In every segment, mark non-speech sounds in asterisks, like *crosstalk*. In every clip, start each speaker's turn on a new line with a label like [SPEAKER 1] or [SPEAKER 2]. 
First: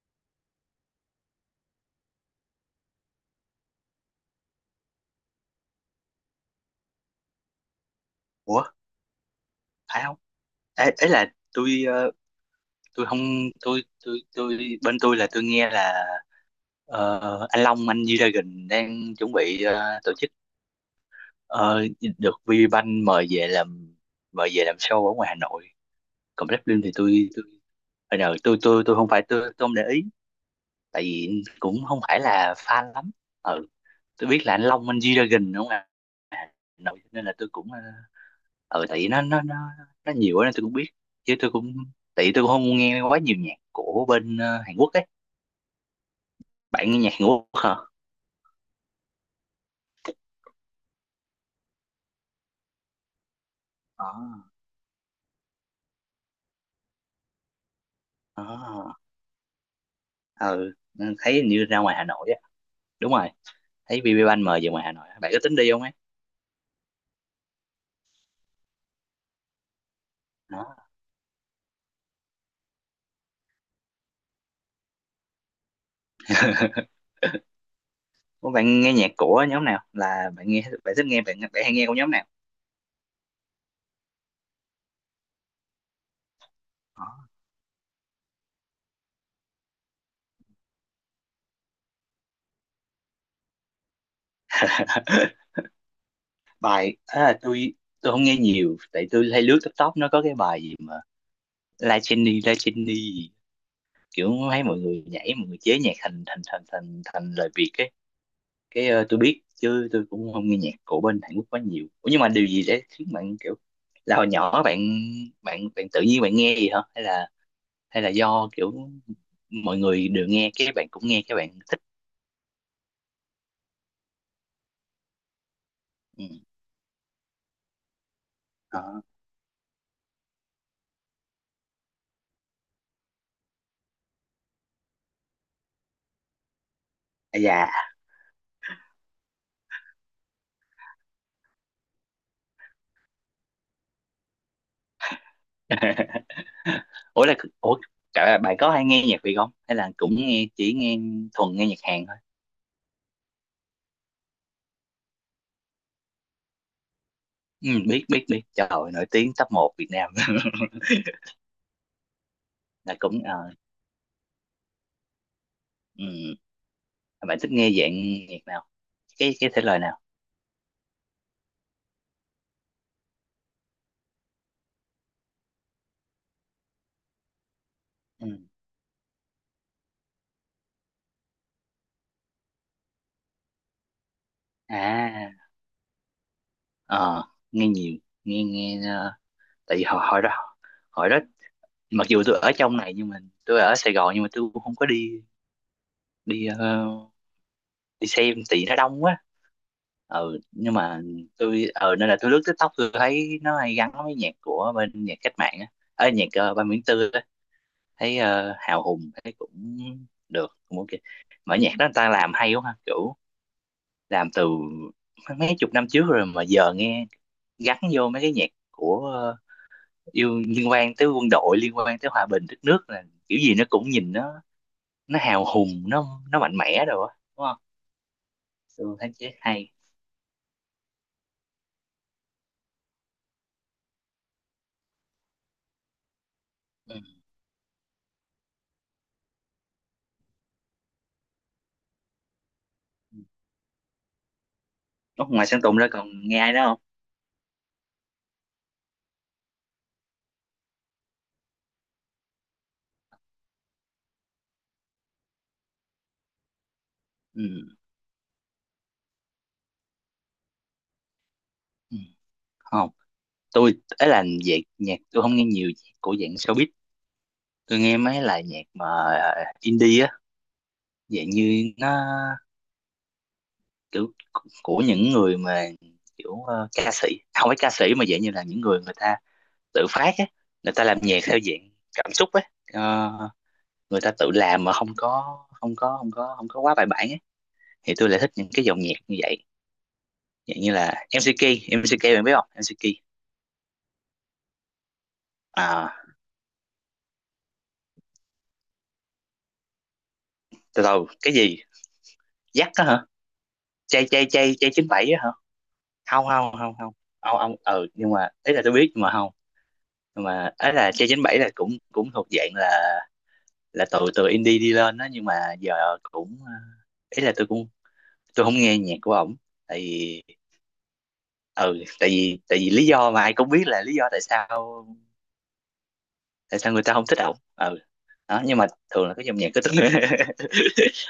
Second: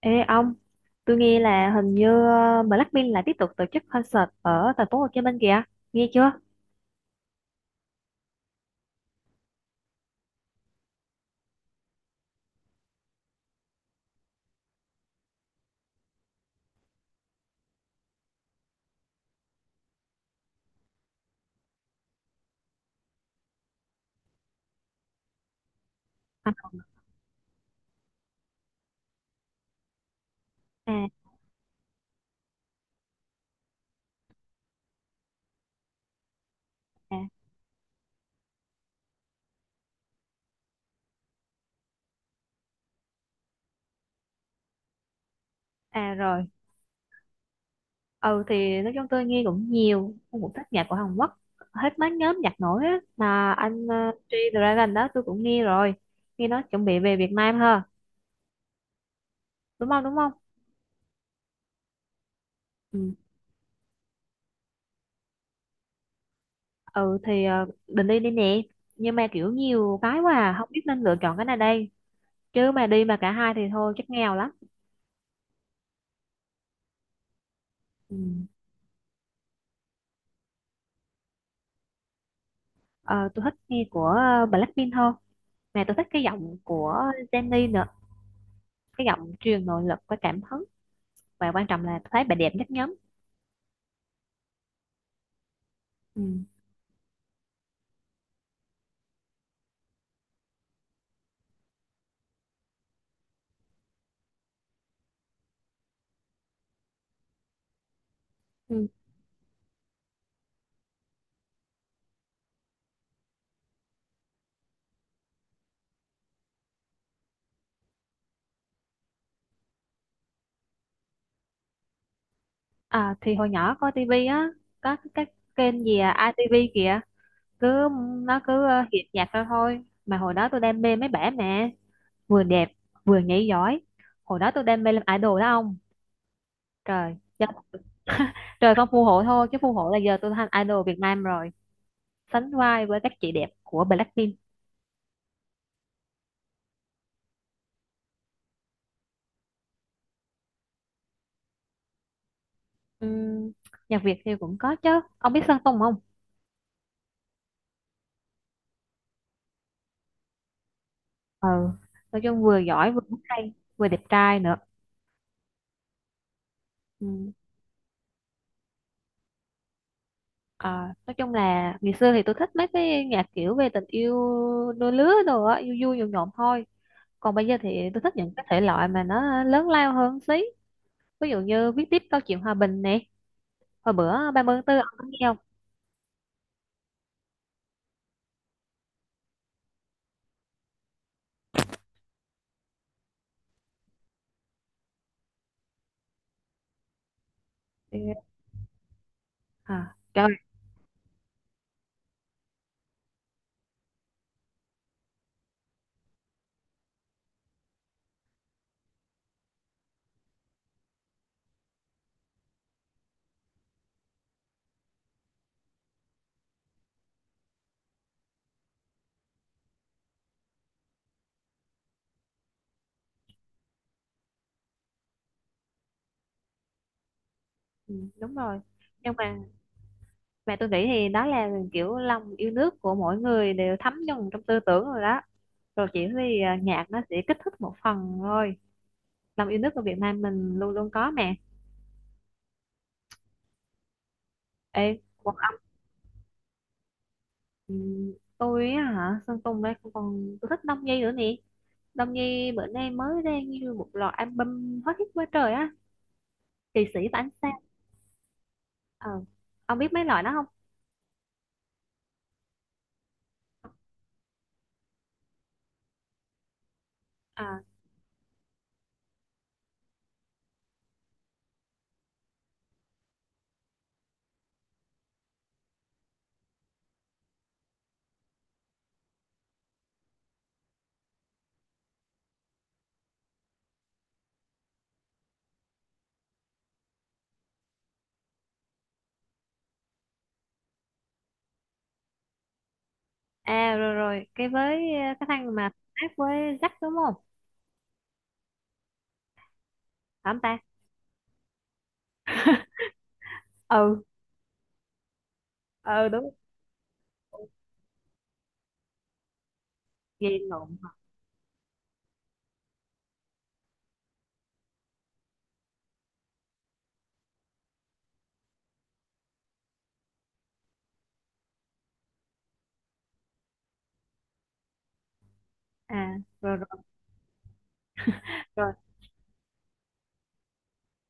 [SPEAKER 1] Ê ông, tôi nghe là hình như Blackpink lại tiếp tục tổ chức concert ở thành phố Hồ Chí Minh kìa, nghe chưa?
[SPEAKER 2] ủa Phải không? Ấy là tôi tôi không, tôi bên tôi là tôi nghe là anh Long anh G-Dragon đang chuẩn bị tổ chức, ờ, được VPBank mời về làm, mời về làm show ở ngoài Hà Nội. Còn
[SPEAKER 1] À,
[SPEAKER 2] Blackpink thì tôi hồi nào tôi không phải, tôi không để ý tại
[SPEAKER 1] à,
[SPEAKER 2] vì cũng không phải là fan lắm. Ừ, tôi biết là anh Long anh G-Dragon đúng không ạ? À, Nội
[SPEAKER 1] à,
[SPEAKER 2] nên là tôi cũng, ừ tại vì nó nhiều á nên tôi cũng biết, chứ tôi cũng, tại vì tôi cũng không nghe quá nhiều nhạc của bên Hàn Quốc ấy.
[SPEAKER 1] à rồi,
[SPEAKER 2] Bạn nghe nhạc Hàn Quốc hả?
[SPEAKER 1] ừ thì nói chung tôi nghe cũng nhiều, tôi cũng thích nhạc của Hàn Quốc, hết mấy nhóm nhạc nổi á, mà anh G-Dragon đó tôi cũng nghe rồi, nghe nói chuẩn bị về Việt Nam ha,
[SPEAKER 2] Ờ,
[SPEAKER 1] đúng không, đúng không?
[SPEAKER 2] à, ừ thấy hình như ra ngoài Hà Nội á. Đúng
[SPEAKER 1] Ừ,
[SPEAKER 2] rồi, thấy BB Ban mời về ngoài Hà Nội á. Bạn có tính đi không ấy?
[SPEAKER 1] ừ thì định đi đi nè, nhưng mà kiểu nhiều cái quá à, không
[SPEAKER 2] Đó.
[SPEAKER 1] biết nên lựa chọn cái nào đây, chứ mà đi mà cả hai thì thôi chắc nghèo lắm. Ừ.
[SPEAKER 2] Ủa, bạn nghe nhạc của nhóm nào, là bạn nghe bạn thích nghe bạn bạn hay nghe của nhóm nào?
[SPEAKER 1] Ờ, tôi thích nghe của Blackpink hơn, mà tôi thích cái giọng của
[SPEAKER 2] Đó.
[SPEAKER 1] Jennie nữa, cái giọng truyền nội lực và cảm hứng, và quan trọng là tôi thấy bà đẹp nhất nhóm.
[SPEAKER 2] *laughs*
[SPEAKER 1] Ừ.
[SPEAKER 2] Bài à, tôi không nghe nhiều tại tôi hay lướt TikTok, nó có cái bài gì mà La Jenny La Jenny, kiểu thấy mọi người nhảy, mọi người chế nhạc thành thành thành thành thành lời Việt ấy. Cái
[SPEAKER 1] Ừ.
[SPEAKER 2] tôi biết chứ tôi cũng không nghe nhạc của bên Hàn Quốc quá nhiều. Ủa, nhưng mà điều gì để khiến bạn kiểu, là hồi nhỏ bạn, bạn tự nhiên bạn nghe gì hả, hay là, hay là do kiểu mọi người đều nghe cái bạn cũng nghe cái bạn thích?
[SPEAKER 1] À, thì hồi nhỏ coi tivi á, có cái kênh gì à,
[SPEAKER 2] Ừ.
[SPEAKER 1] ITV kìa, cứ nó cứ
[SPEAKER 2] Đó.
[SPEAKER 1] hiện nhạc ra thôi, mà hồi đó tôi đam mê mấy bả mà vừa đẹp vừa nhảy giỏi, hồi đó tôi đam mê làm idol đó ông. Trời
[SPEAKER 2] À, dạ.
[SPEAKER 1] *laughs* trời không phù hộ thôi chứ phù hộ là giờ tôi thành idol Việt Nam rồi, sánh vai với các chị đẹp của Blackpink.
[SPEAKER 2] *laughs* Ủa là, ủa cả bạn có hay nghe nhạc Việt không, hay là cũng nghe, chỉ nghe thuần nghe nhạc Hàn thôi?
[SPEAKER 1] Ừm, nhạc Việt thì cũng có chứ, ông biết Sơn Tùng không?
[SPEAKER 2] Ừ, biết biết biết, trời ơi, nổi tiếng top một Việt Nam. *laughs*
[SPEAKER 1] Ừ, nói chung vừa giỏi
[SPEAKER 2] Là
[SPEAKER 1] vừa
[SPEAKER 2] cũng
[SPEAKER 1] hay vừa đẹp trai nữa.
[SPEAKER 2] ừ.
[SPEAKER 1] Ừm,
[SPEAKER 2] Bạn thích nghe dạng nhạc nào, cái thể loại nào?
[SPEAKER 1] à, nói chung là ngày xưa thì tôi thích mấy cái nhạc kiểu về tình yêu đôi lứa đồ á, vui vui nhộn nhộn thôi, còn bây giờ thì tôi thích những
[SPEAKER 2] Ừ.
[SPEAKER 1] cái thể loại mà nó lớn lao hơn xí, ví dụ như viết tiếp câu chuyện hòa bình nè, hồi bữa 30 tháng 4 ông có nghe
[SPEAKER 2] À
[SPEAKER 1] không?
[SPEAKER 2] ờ, nghe nhiều, nghe nghe, tại vì hồi, hồi đó mặc dù tôi ở trong này, nhưng mà tôi ở Sài Gòn, nhưng mà tôi cũng không có đi, đi
[SPEAKER 1] Ừ.
[SPEAKER 2] đi xem tại vì nó đông quá.
[SPEAKER 1] À trời.
[SPEAKER 2] Ừ nhưng mà tôi ờ, nên là tôi lướt TikTok tôi thấy nó hay gắn với nhạc của bên nhạc cách mạng á, ở nhạc ba Nguyễn Tư á, thấy hào hùng, thấy cũng được, cũng ok. Mà nhạc đó người ta làm hay quá ha, kiểu làm từ mấy chục năm trước rồi mà giờ nghe gắn vô mấy cái nhạc của yêu, liên quan tới quân đội, liên quan tới hòa bình đất nước là kiểu gì nó cũng nhìn nó, nó hào hùng nó mạnh mẽ rồi á đúng không.
[SPEAKER 1] Ừ, đúng rồi,
[SPEAKER 2] Tôi thấy
[SPEAKER 1] nhưng
[SPEAKER 2] chế
[SPEAKER 1] mà
[SPEAKER 2] hay.
[SPEAKER 1] mà tôi nghĩ thì đó là kiểu lòng yêu nước của mỗi người đều thấm nhuần trong tư tưởng rồi đó, rồi chỉ vì à, nhạc
[SPEAKER 2] Ừ.
[SPEAKER 1] nó sẽ kích thích một phần thôi, lòng yêu nước của Việt Nam mình luôn luôn có mà. Ê
[SPEAKER 2] Ủa,
[SPEAKER 1] còn
[SPEAKER 2] ngoài Sơn Tùng ra còn nghe ai đó không?
[SPEAKER 1] tôi á hả? Sơn Tùng đây, còn tôi thích Đông Nhi nữa nè, Đông Nhi bữa nay mới ra như một loạt album hot hit quá trời á, Kỳ sĩ và ánh
[SPEAKER 2] Ừ.
[SPEAKER 1] sao. ờ ông biết mấy loại đó không?
[SPEAKER 2] Ừ. Không, tôi ấy là về nhạc tôi không nghe nhiều nhạc của dạng showbiz.
[SPEAKER 1] À,
[SPEAKER 2] Tôi nghe mấy là nhạc mà indie á, dạng như nó kiểu của những người mà kiểu ca sĩ, không phải ca sĩ mà dạng như là những người, người ta tự phát á, người ta làm nhạc theo dạng cảm xúc á. Ờ, người ta tự làm mà không có quá bài bản á, thì tôi lại thích những cái dòng nhạc như vậy. Dạng như là MCK, MCK bạn biết không, MCK?
[SPEAKER 1] à rồi rồi cái với cái thằng mà
[SPEAKER 2] À
[SPEAKER 1] hát với Jack, đúng không? Phải không ta?
[SPEAKER 2] từ đầu cái gì dắt đó hả?
[SPEAKER 1] Ừ,
[SPEAKER 2] Chay chay chín bảy á hả?
[SPEAKER 1] ừ
[SPEAKER 2] không
[SPEAKER 1] đúng.
[SPEAKER 2] không không không ông ông, ừ nhưng mà ấy là tôi biết nhưng mà không, nhưng
[SPEAKER 1] Gì
[SPEAKER 2] mà ấy
[SPEAKER 1] lộn hả?
[SPEAKER 2] là chay chín bảy là cũng cũng thuộc dạng là từ từ indie đi lên đó, nhưng mà giờ cũng ý là tôi cũng, tôi không nghe nhạc của ổng tại vì, ừ tại vì lý do mà ai cũng biết là lý do tại sao,
[SPEAKER 1] À rồi
[SPEAKER 2] tại sao
[SPEAKER 1] rồi
[SPEAKER 2] người ta không thích ổng. Ừ, đó nhưng mà
[SPEAKER 1] rồi
[SPEAKER 2] thường là cái dòng nhạc của tôi, *laughs*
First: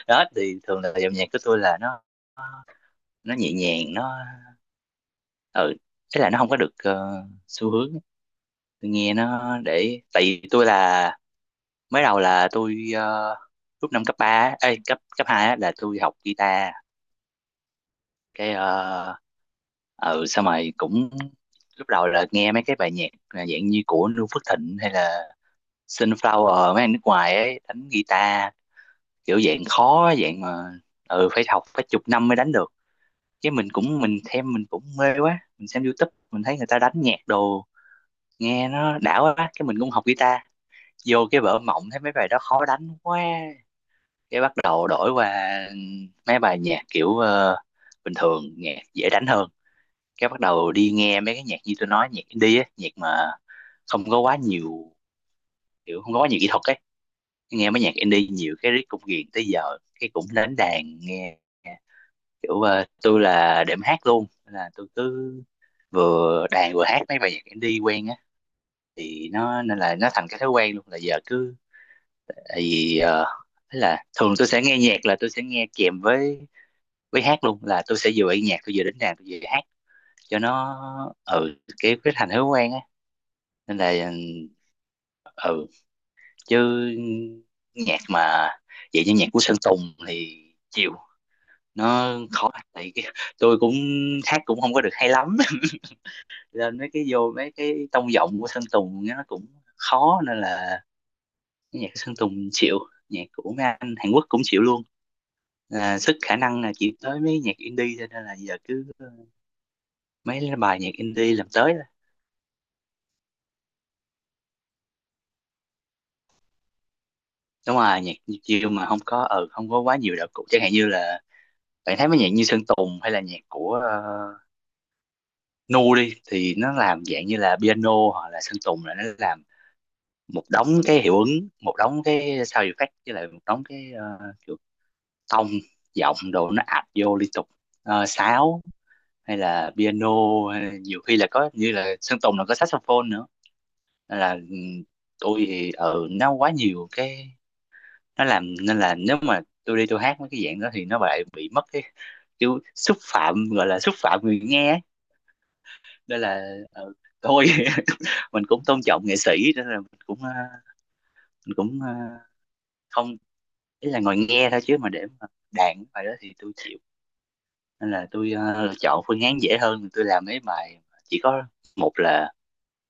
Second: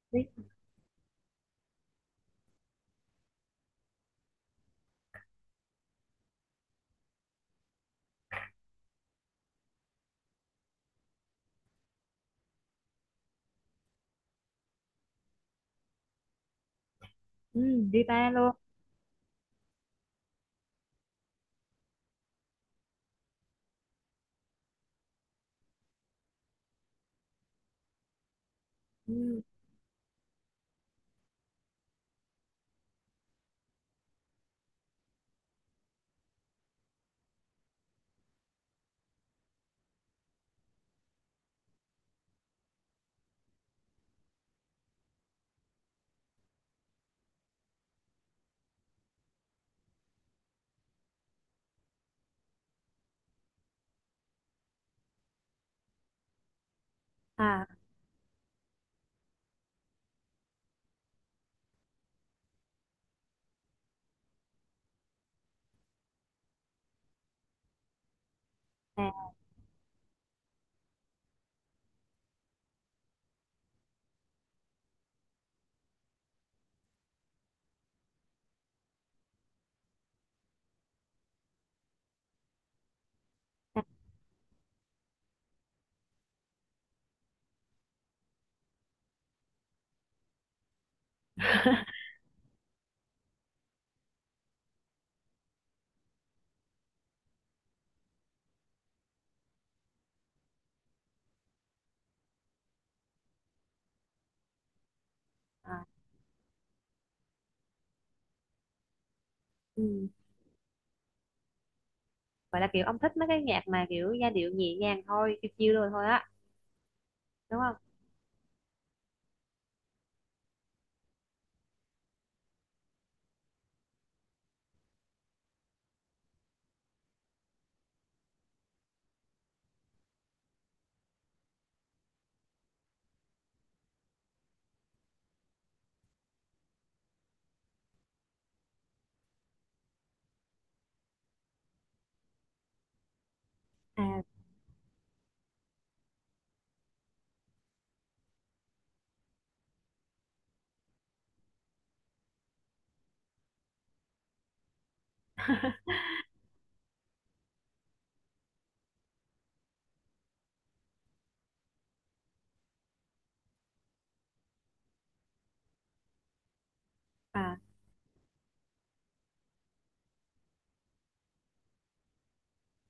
[SPEAKER 2] đó
[SPEAKER 1] biết.
[SPEAKER 2] thì thường là dòng nhạc của tôi là nó nhẹ nhàng, nó, ừ thế là nó không có được xu hướng. Tôi nghe nó để tại vì tôi là, mới đầu là tôi lúc năm cấp ba ấy, cấp cấp hai á, là tôi học guitar.
[SPEAKER 1] Ừ, guitar luôn.
[SPEAKER 2] Cái ờ, ừ xong rồi cũng, lúc đầu là nghe mấy cái bài nhạc là dạng như của Noo Phước Thịnh hay là Sunflower, mấy anh nước ngoài ấy đánh guitar, kiểu
[SPEAKER 1] Ừ.
[SPEAKER 2] dạng khó, dạng mà, ừ phải học phải chục năm mới đánh được. Chứ mình cũng mình thêm, mình cũng mê quá, mình xem YouTube mình thấy người ta đánh nhạc đồ nghe nó đã quá, cái mình cũng học guitar. Vô cái vở mộng thấy mấy bài đó khó đánh quá, cái bắt đầu đổi qua mấy bài nhạc kiểu bình thường, nhạc dễ đánh hơn. Cái bắt đầu đi nghe mấy cái nhạc như tôi nói, nhạc indie á, nhạc mà không có quá nhiều, kiểu không có quá nhiều kỹ thuật ấy.
[SPEAKER 1] À
[SPEAKER 2] Nghe mấy nhạc indie nhiều cái riết cũng ghiền tới giờ, cái cũng đến đàn nghe kiểu tôi là đệm hát luôn. Nên là tôi cứ vừa đàn vừa hát mấy bài nhạc indie quen á, thì
[SPEAKER 1] à
[SPEAKER 2] nó nên là nó thành cái thói quen luôn, là giờ cứ, tại vì thế là thường tôi sẽ nghe nhạc là tôi sẽ nghe kèm với hát luôn, là tôi sẽ vừa nghe nhạc tôi vừa đến đàn tôi vừa hát cho nó, ừ cái thành thói quen á, nên là ừ, chứ nhạc mà vậy như nhạc của Sơn Tùng thì chịu, nó khó tại cái, tôi cũng hát cũng không có được hay lắm. *laughs* Nên mấy cái vô mấy cái tông giọng của Sơn Tùng nó cũng khó, nên là cái nhạc của Sơn Tùng chịu, nhạc của mấy anh Hàn Quốc cũng chịu luôn.
[SPEAKER 1] à.
[SPEAKER 2] À, sức khả năng là chỉ tới mấy nhạc indie thôi, nên là giờ cứ
[SPEAKER 1] Ừ.
[SPEAKER 2] mấy cái bài nhạc indie làm tới thôi.
[SPEAKER 1] Vậy là kiểu ông thích mấy cái nhạc mà kiểu giai điệu nhẹ nhàng thôi, chill chill rồi thôi á, đúng không?
[SPEAKER 2] Đúng rồi, nhạc chiêu mà không có, ừ không có quá nhiều đạo cụ, chẳng hạn như là bạn thấy mấy nhạc như Sơn Tùng hay là nhạc của uh, Nu đi thì nó làm dạng như là piano, hoặc là Sơn Tùng là nó làm một đống cái hiệu ứng, một đống cái sound effect, với lại một đống cái kiểu tông giọng đồ nó ập vô liên tục, sáo, hay là piano, hay là nhiều khi là có như là Sơn Tùng là có saxophone nữa. Nên
[SPEAKER 1] À
[SPEAKER 2] là ừ, tôi thì ở nó quá nhiều cái nó làm, nên là nếu mà tôi đi tôi hát mấy cái dạng đó thì nó lại bị mất cái kiểu xúc phạm, gọi là xúc phạm người nghe, nên là thôi. *laughs* Mình cũng tôn trọng nghệ sĩ nên là mình cũng mình cũng không, ý là ngồi nghe thôi chứ mà để mà đạn bài đó thì tôi chịu,
[SPEAKER 1] à,
[SPEAKER 2] nên là tôi chọn phương án dễ hơn, tôi làm mấy bài chỉ có một là,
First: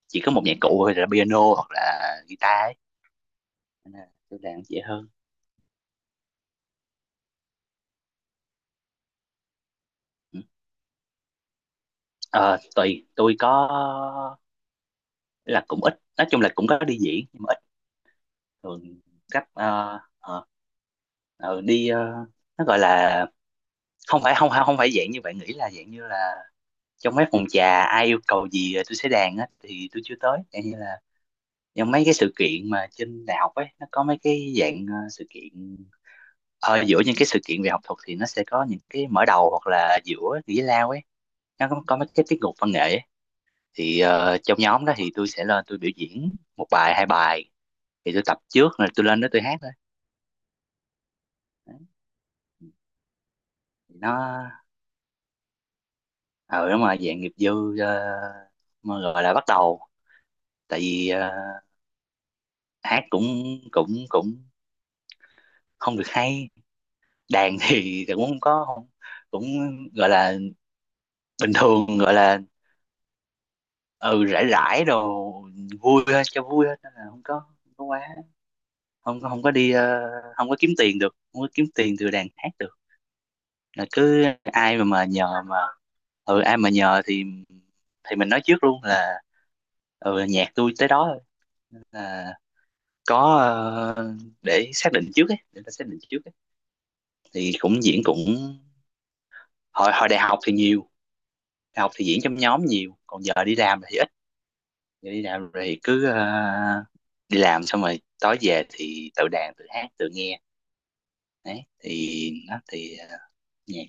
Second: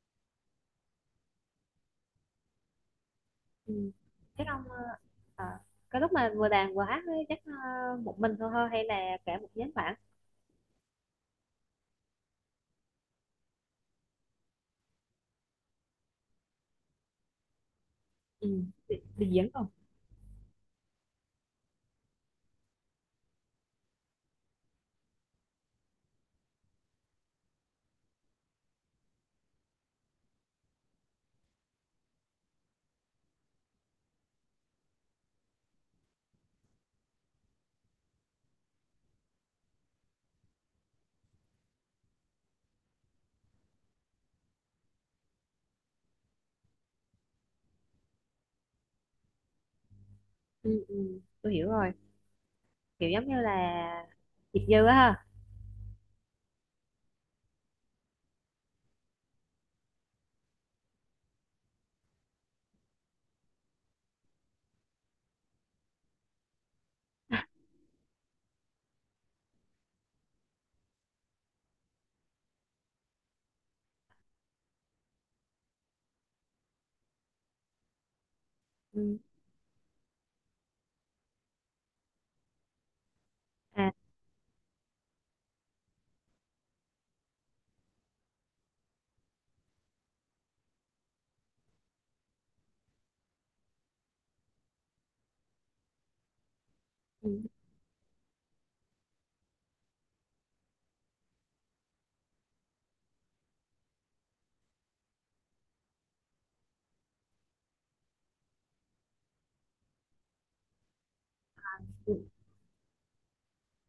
[SPEAKER 2] chỉ có một nhạc cụ thôi là piano hoặc là guitar ấy.
[SPEAKER 1] ừ.
[SPEAKER 2] Nên là tôi
[SPEAKER 1] Chắc
[SPEAKER 2] làm
[SPEAKER 1] ông
[SPEAKER 2] dễ hơn.
[SPEAKER 1] à, cái lúc mà vừa đàn vừa hát ấy, chắc một mình thôi thôi hay là cả một nhóm bạn?
[SPEAKER 2] Ừ. Ờ, tùy tôi có, là cũng ít, nói chung là cũng có đi diễn nhưng mà ít,
[SPEAKER 1] Ừ.
[SPEAKER 2] thường
[SPEAKER 1] Đi
[SPEAKER 2] cách
[SPEAKER 1] diễn không?
[SPEAKER 2] đi nó gọi là không phải, không không phải dạng như bạn nghĩ là dạng như là trong mấy phòng trà ai yêu cầu gì tôi sẽ đàn á thì tôi chưa tới. Dạng như là trong mấy cái sự kiện mà trên đại học ấy, nó có mấy cái dạng sự kiện ở giữa những cái sự kiện về học thuật, thì nó sẽ có những cái mở đầu hoặc là giữa giải lao ấy, nó có mấy cái tiết mục văn nghệ ấy. Thì trong nhóm đó thì tôi sẽ lên tôi biểu diễn một bài hai bài, thì tôi tập trước rồi tôi lên đó tôi hát thôi.
[SPEAKER 1] Ừ, ừ. Tôi hiểu
[SPEAKER 2] Đấy.
[SPEAKER 1] rồi. Kiểu giống như là
[SPEAKER 2] Thì nó
[SPEAKER 1] Diệp Dư á ha.
[SPEAKER 2] ờ, đúng rồi, dạng nghiệp dư, mà gọi là bắt đầu, tại vì hát cũng cũng cũng không được hay, đàn thì cũng không có không, cũng gọi là bình thường, gọi là ừ rải rải đồ vui thôi, cho vui thôi, nên là không có quá,
[SPEAKER 1] Ừ.
[SPEAKER 2] không, không có đi không có kiếm tiền được, không có kiếm tiền từ đàn hát được,
[SPEAKER 1] À
[SPEAKER 2] là cứ ai mà nhờ mà, ừ ai mà nhờ thì mình nói trước luôn là ừ nhạc tôi tới đó thôi. Nên là có ờ, để xác định trước ấy, để ta xác định trước ấy.
[SPEAKER 1] ừ.
[SPEAKER 2] Thì cũng diễn cũng hồi hồi đại học thì nhiều, học thì diễn trong nhóm nhiều, còn giờ đi làm thì ít. Giờ đi làm thì cứ đi làm xong rồi tối về thì tự đàn tự hát tự nghe, đấy
[SPEAKER 1] Ừ.
[SPEAKER 2] thì nó thì nhạc.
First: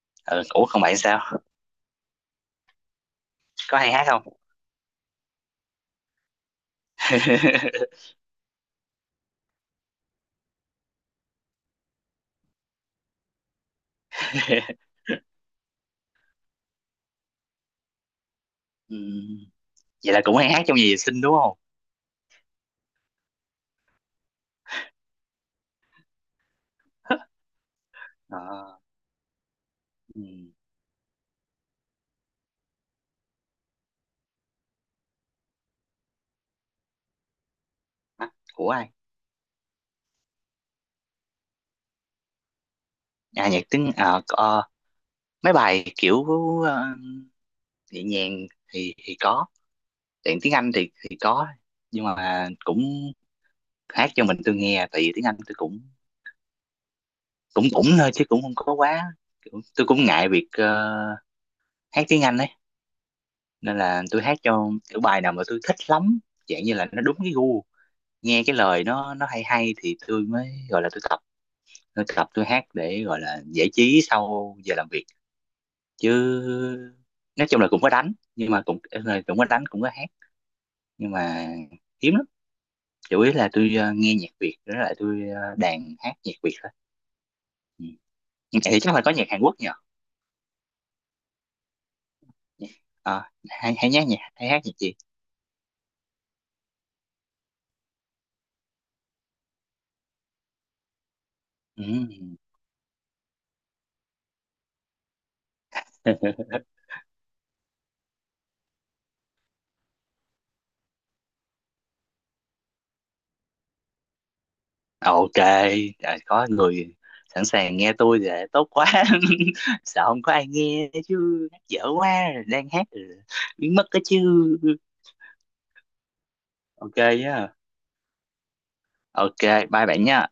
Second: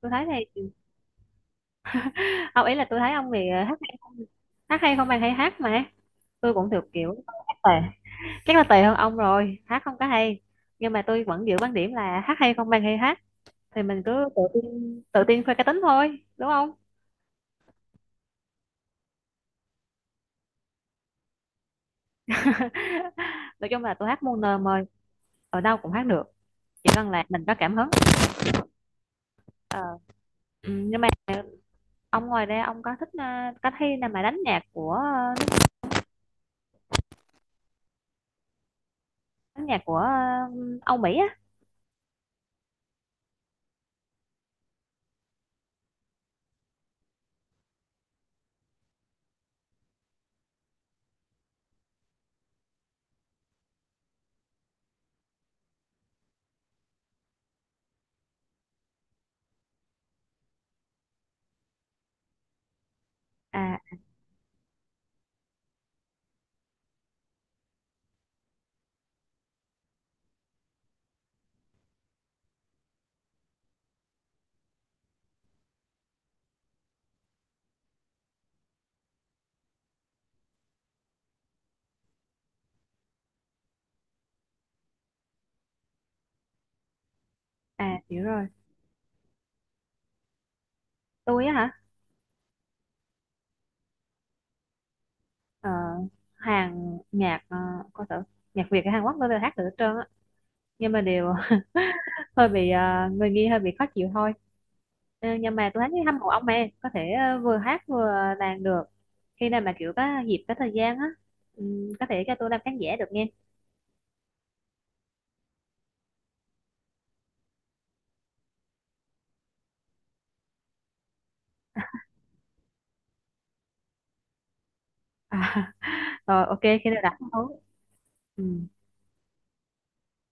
[SPEAKER 1] Tôi thấy
[SPEAKER 2] Ừ,
[SPEAKER 1] này,
[SPEAKER 2] ủa còn bạn sao,
[SPEAKER 1] *laughs* ông ý là tôi thấy ông thì hát
[SPEAKER 2] có hay
[SPEAKER 1] hay
[SPEAKER 2] hát
[SPEAKER 1] không,
[SPEAKER 2] không?
[SPEAKER 1] hát hay không bằng hay hát mà, tôi cũng thuộc kiểu hát tệ,
[SPEAKER 2] *laughs*
[SPEAKER 1] chắc là tùy hơn ông rồi hát không có hay, nhưng mà tôi vẫn giữ quan điểm là hát hay không bằng hay hát, thì mình cứ tự tin khoe cá tính thôi đúng không?
[SPEAKER 2] Ừ, vậy là cũng hay hát trong nhà vệ sinh đúng không?
[SPEAKER 1] *laughs* Nói chung là tôi hát muôn nơi mời, ở đâu cũng hát được, chỉ cần là
[SPEAKER 2] *laughs*
[SPEAKER 1] mình có cảm hứng.
[SPEAKER 2] Ờ,
[SPEAKER 1] Ờ.
[SPEAKER 2] ừ.
[SPEAKER 1] Ừ, nhưng mà ông ngoài ra ông có thích à, có thi nào mà đánh nhạc của à,
[SPEAKER 2] Hả? Của ai?
[SPEAKER 1] đánh nhạc của à, Âu Mỹ á?
[SPEAKER 2] À nhạc tiếng, à có- mấy bài kiểu ờ, nhẹ nhàng thì có, tiếng tiếng Anh thì có, nhưng mà cũng hát cho mình tôi nghe, tại vì tiếng Anh tôi cũng cũng cũng thôi, chứ cũng không có quá kiểu, tôi cũng ngại việc hát tiếng Anh ấy.
[SPEAKER 1] À
[SPEAKER 2] Nên là tôi hát cho kiểu bài nào mà tôi thích lắm, dạng như là nó đúng cái gu, nghe cái lời nó hay hay thì tôi mới gọi là tôi tập, tôi tôi hát để gọi là giải trí sau giờ làm việc, chứ nói chung là cũng có đánh nhưng mà cũng, cũng có đánh cũng có hát, nhưng mà hiếm lắm. Chủ yếu là tôi nghe nhạc Việt rồi lại tôi đàn hát nhạc Việt thôi. Ừ.
[SPEAKER 1] à, hiểu rồi.
[SPEAKER 2] Thì chắc là có nhạc Hàn Quốc nhờ.
[SPEAKER 1] Tôi á hả?
[SPEAKER 2] À, hay hay nhá, nhạc hay hát nhạc gì?
[SPEAKER 1] Ờ, hàng nhạc à, coi thử, nhạc Việt hay Hàn Quốc tôi đều hát được hết trơn á, nhưng mà đều
[SPEAKER 2] Ừm.
[SPEAKER 1] hơi bị người nghi hơi bị khó chịu thôi. Ờ, nhưng mà tôi thấy hâm mộ ông em
[SPEAKER 2] *laughs*
[SPEAKER 1] có thể vừa hát vừa đàn được, khi nào mà kiểu có dịp có thời gian á, có thể cho tôi làm khán giả được nghe.
[SPEAKER 2] Ok, à, có người sẵn sàng nghe tôi thì tốt quá. *laughs* Sợ không có ai nghe chứ hát dở quá, đang hát rồi biến mất cái chứ.
[SPEAKER 1] *laughs* À, rồi ok khi
[SPEAKER 2] Ok
[SPEAKER 1] nào đặt
[SPEAKER 2] nhá.
[SPEAKER 1] hứng. Ừ.
[SPEAKER 2] Ok, bye bạn nha.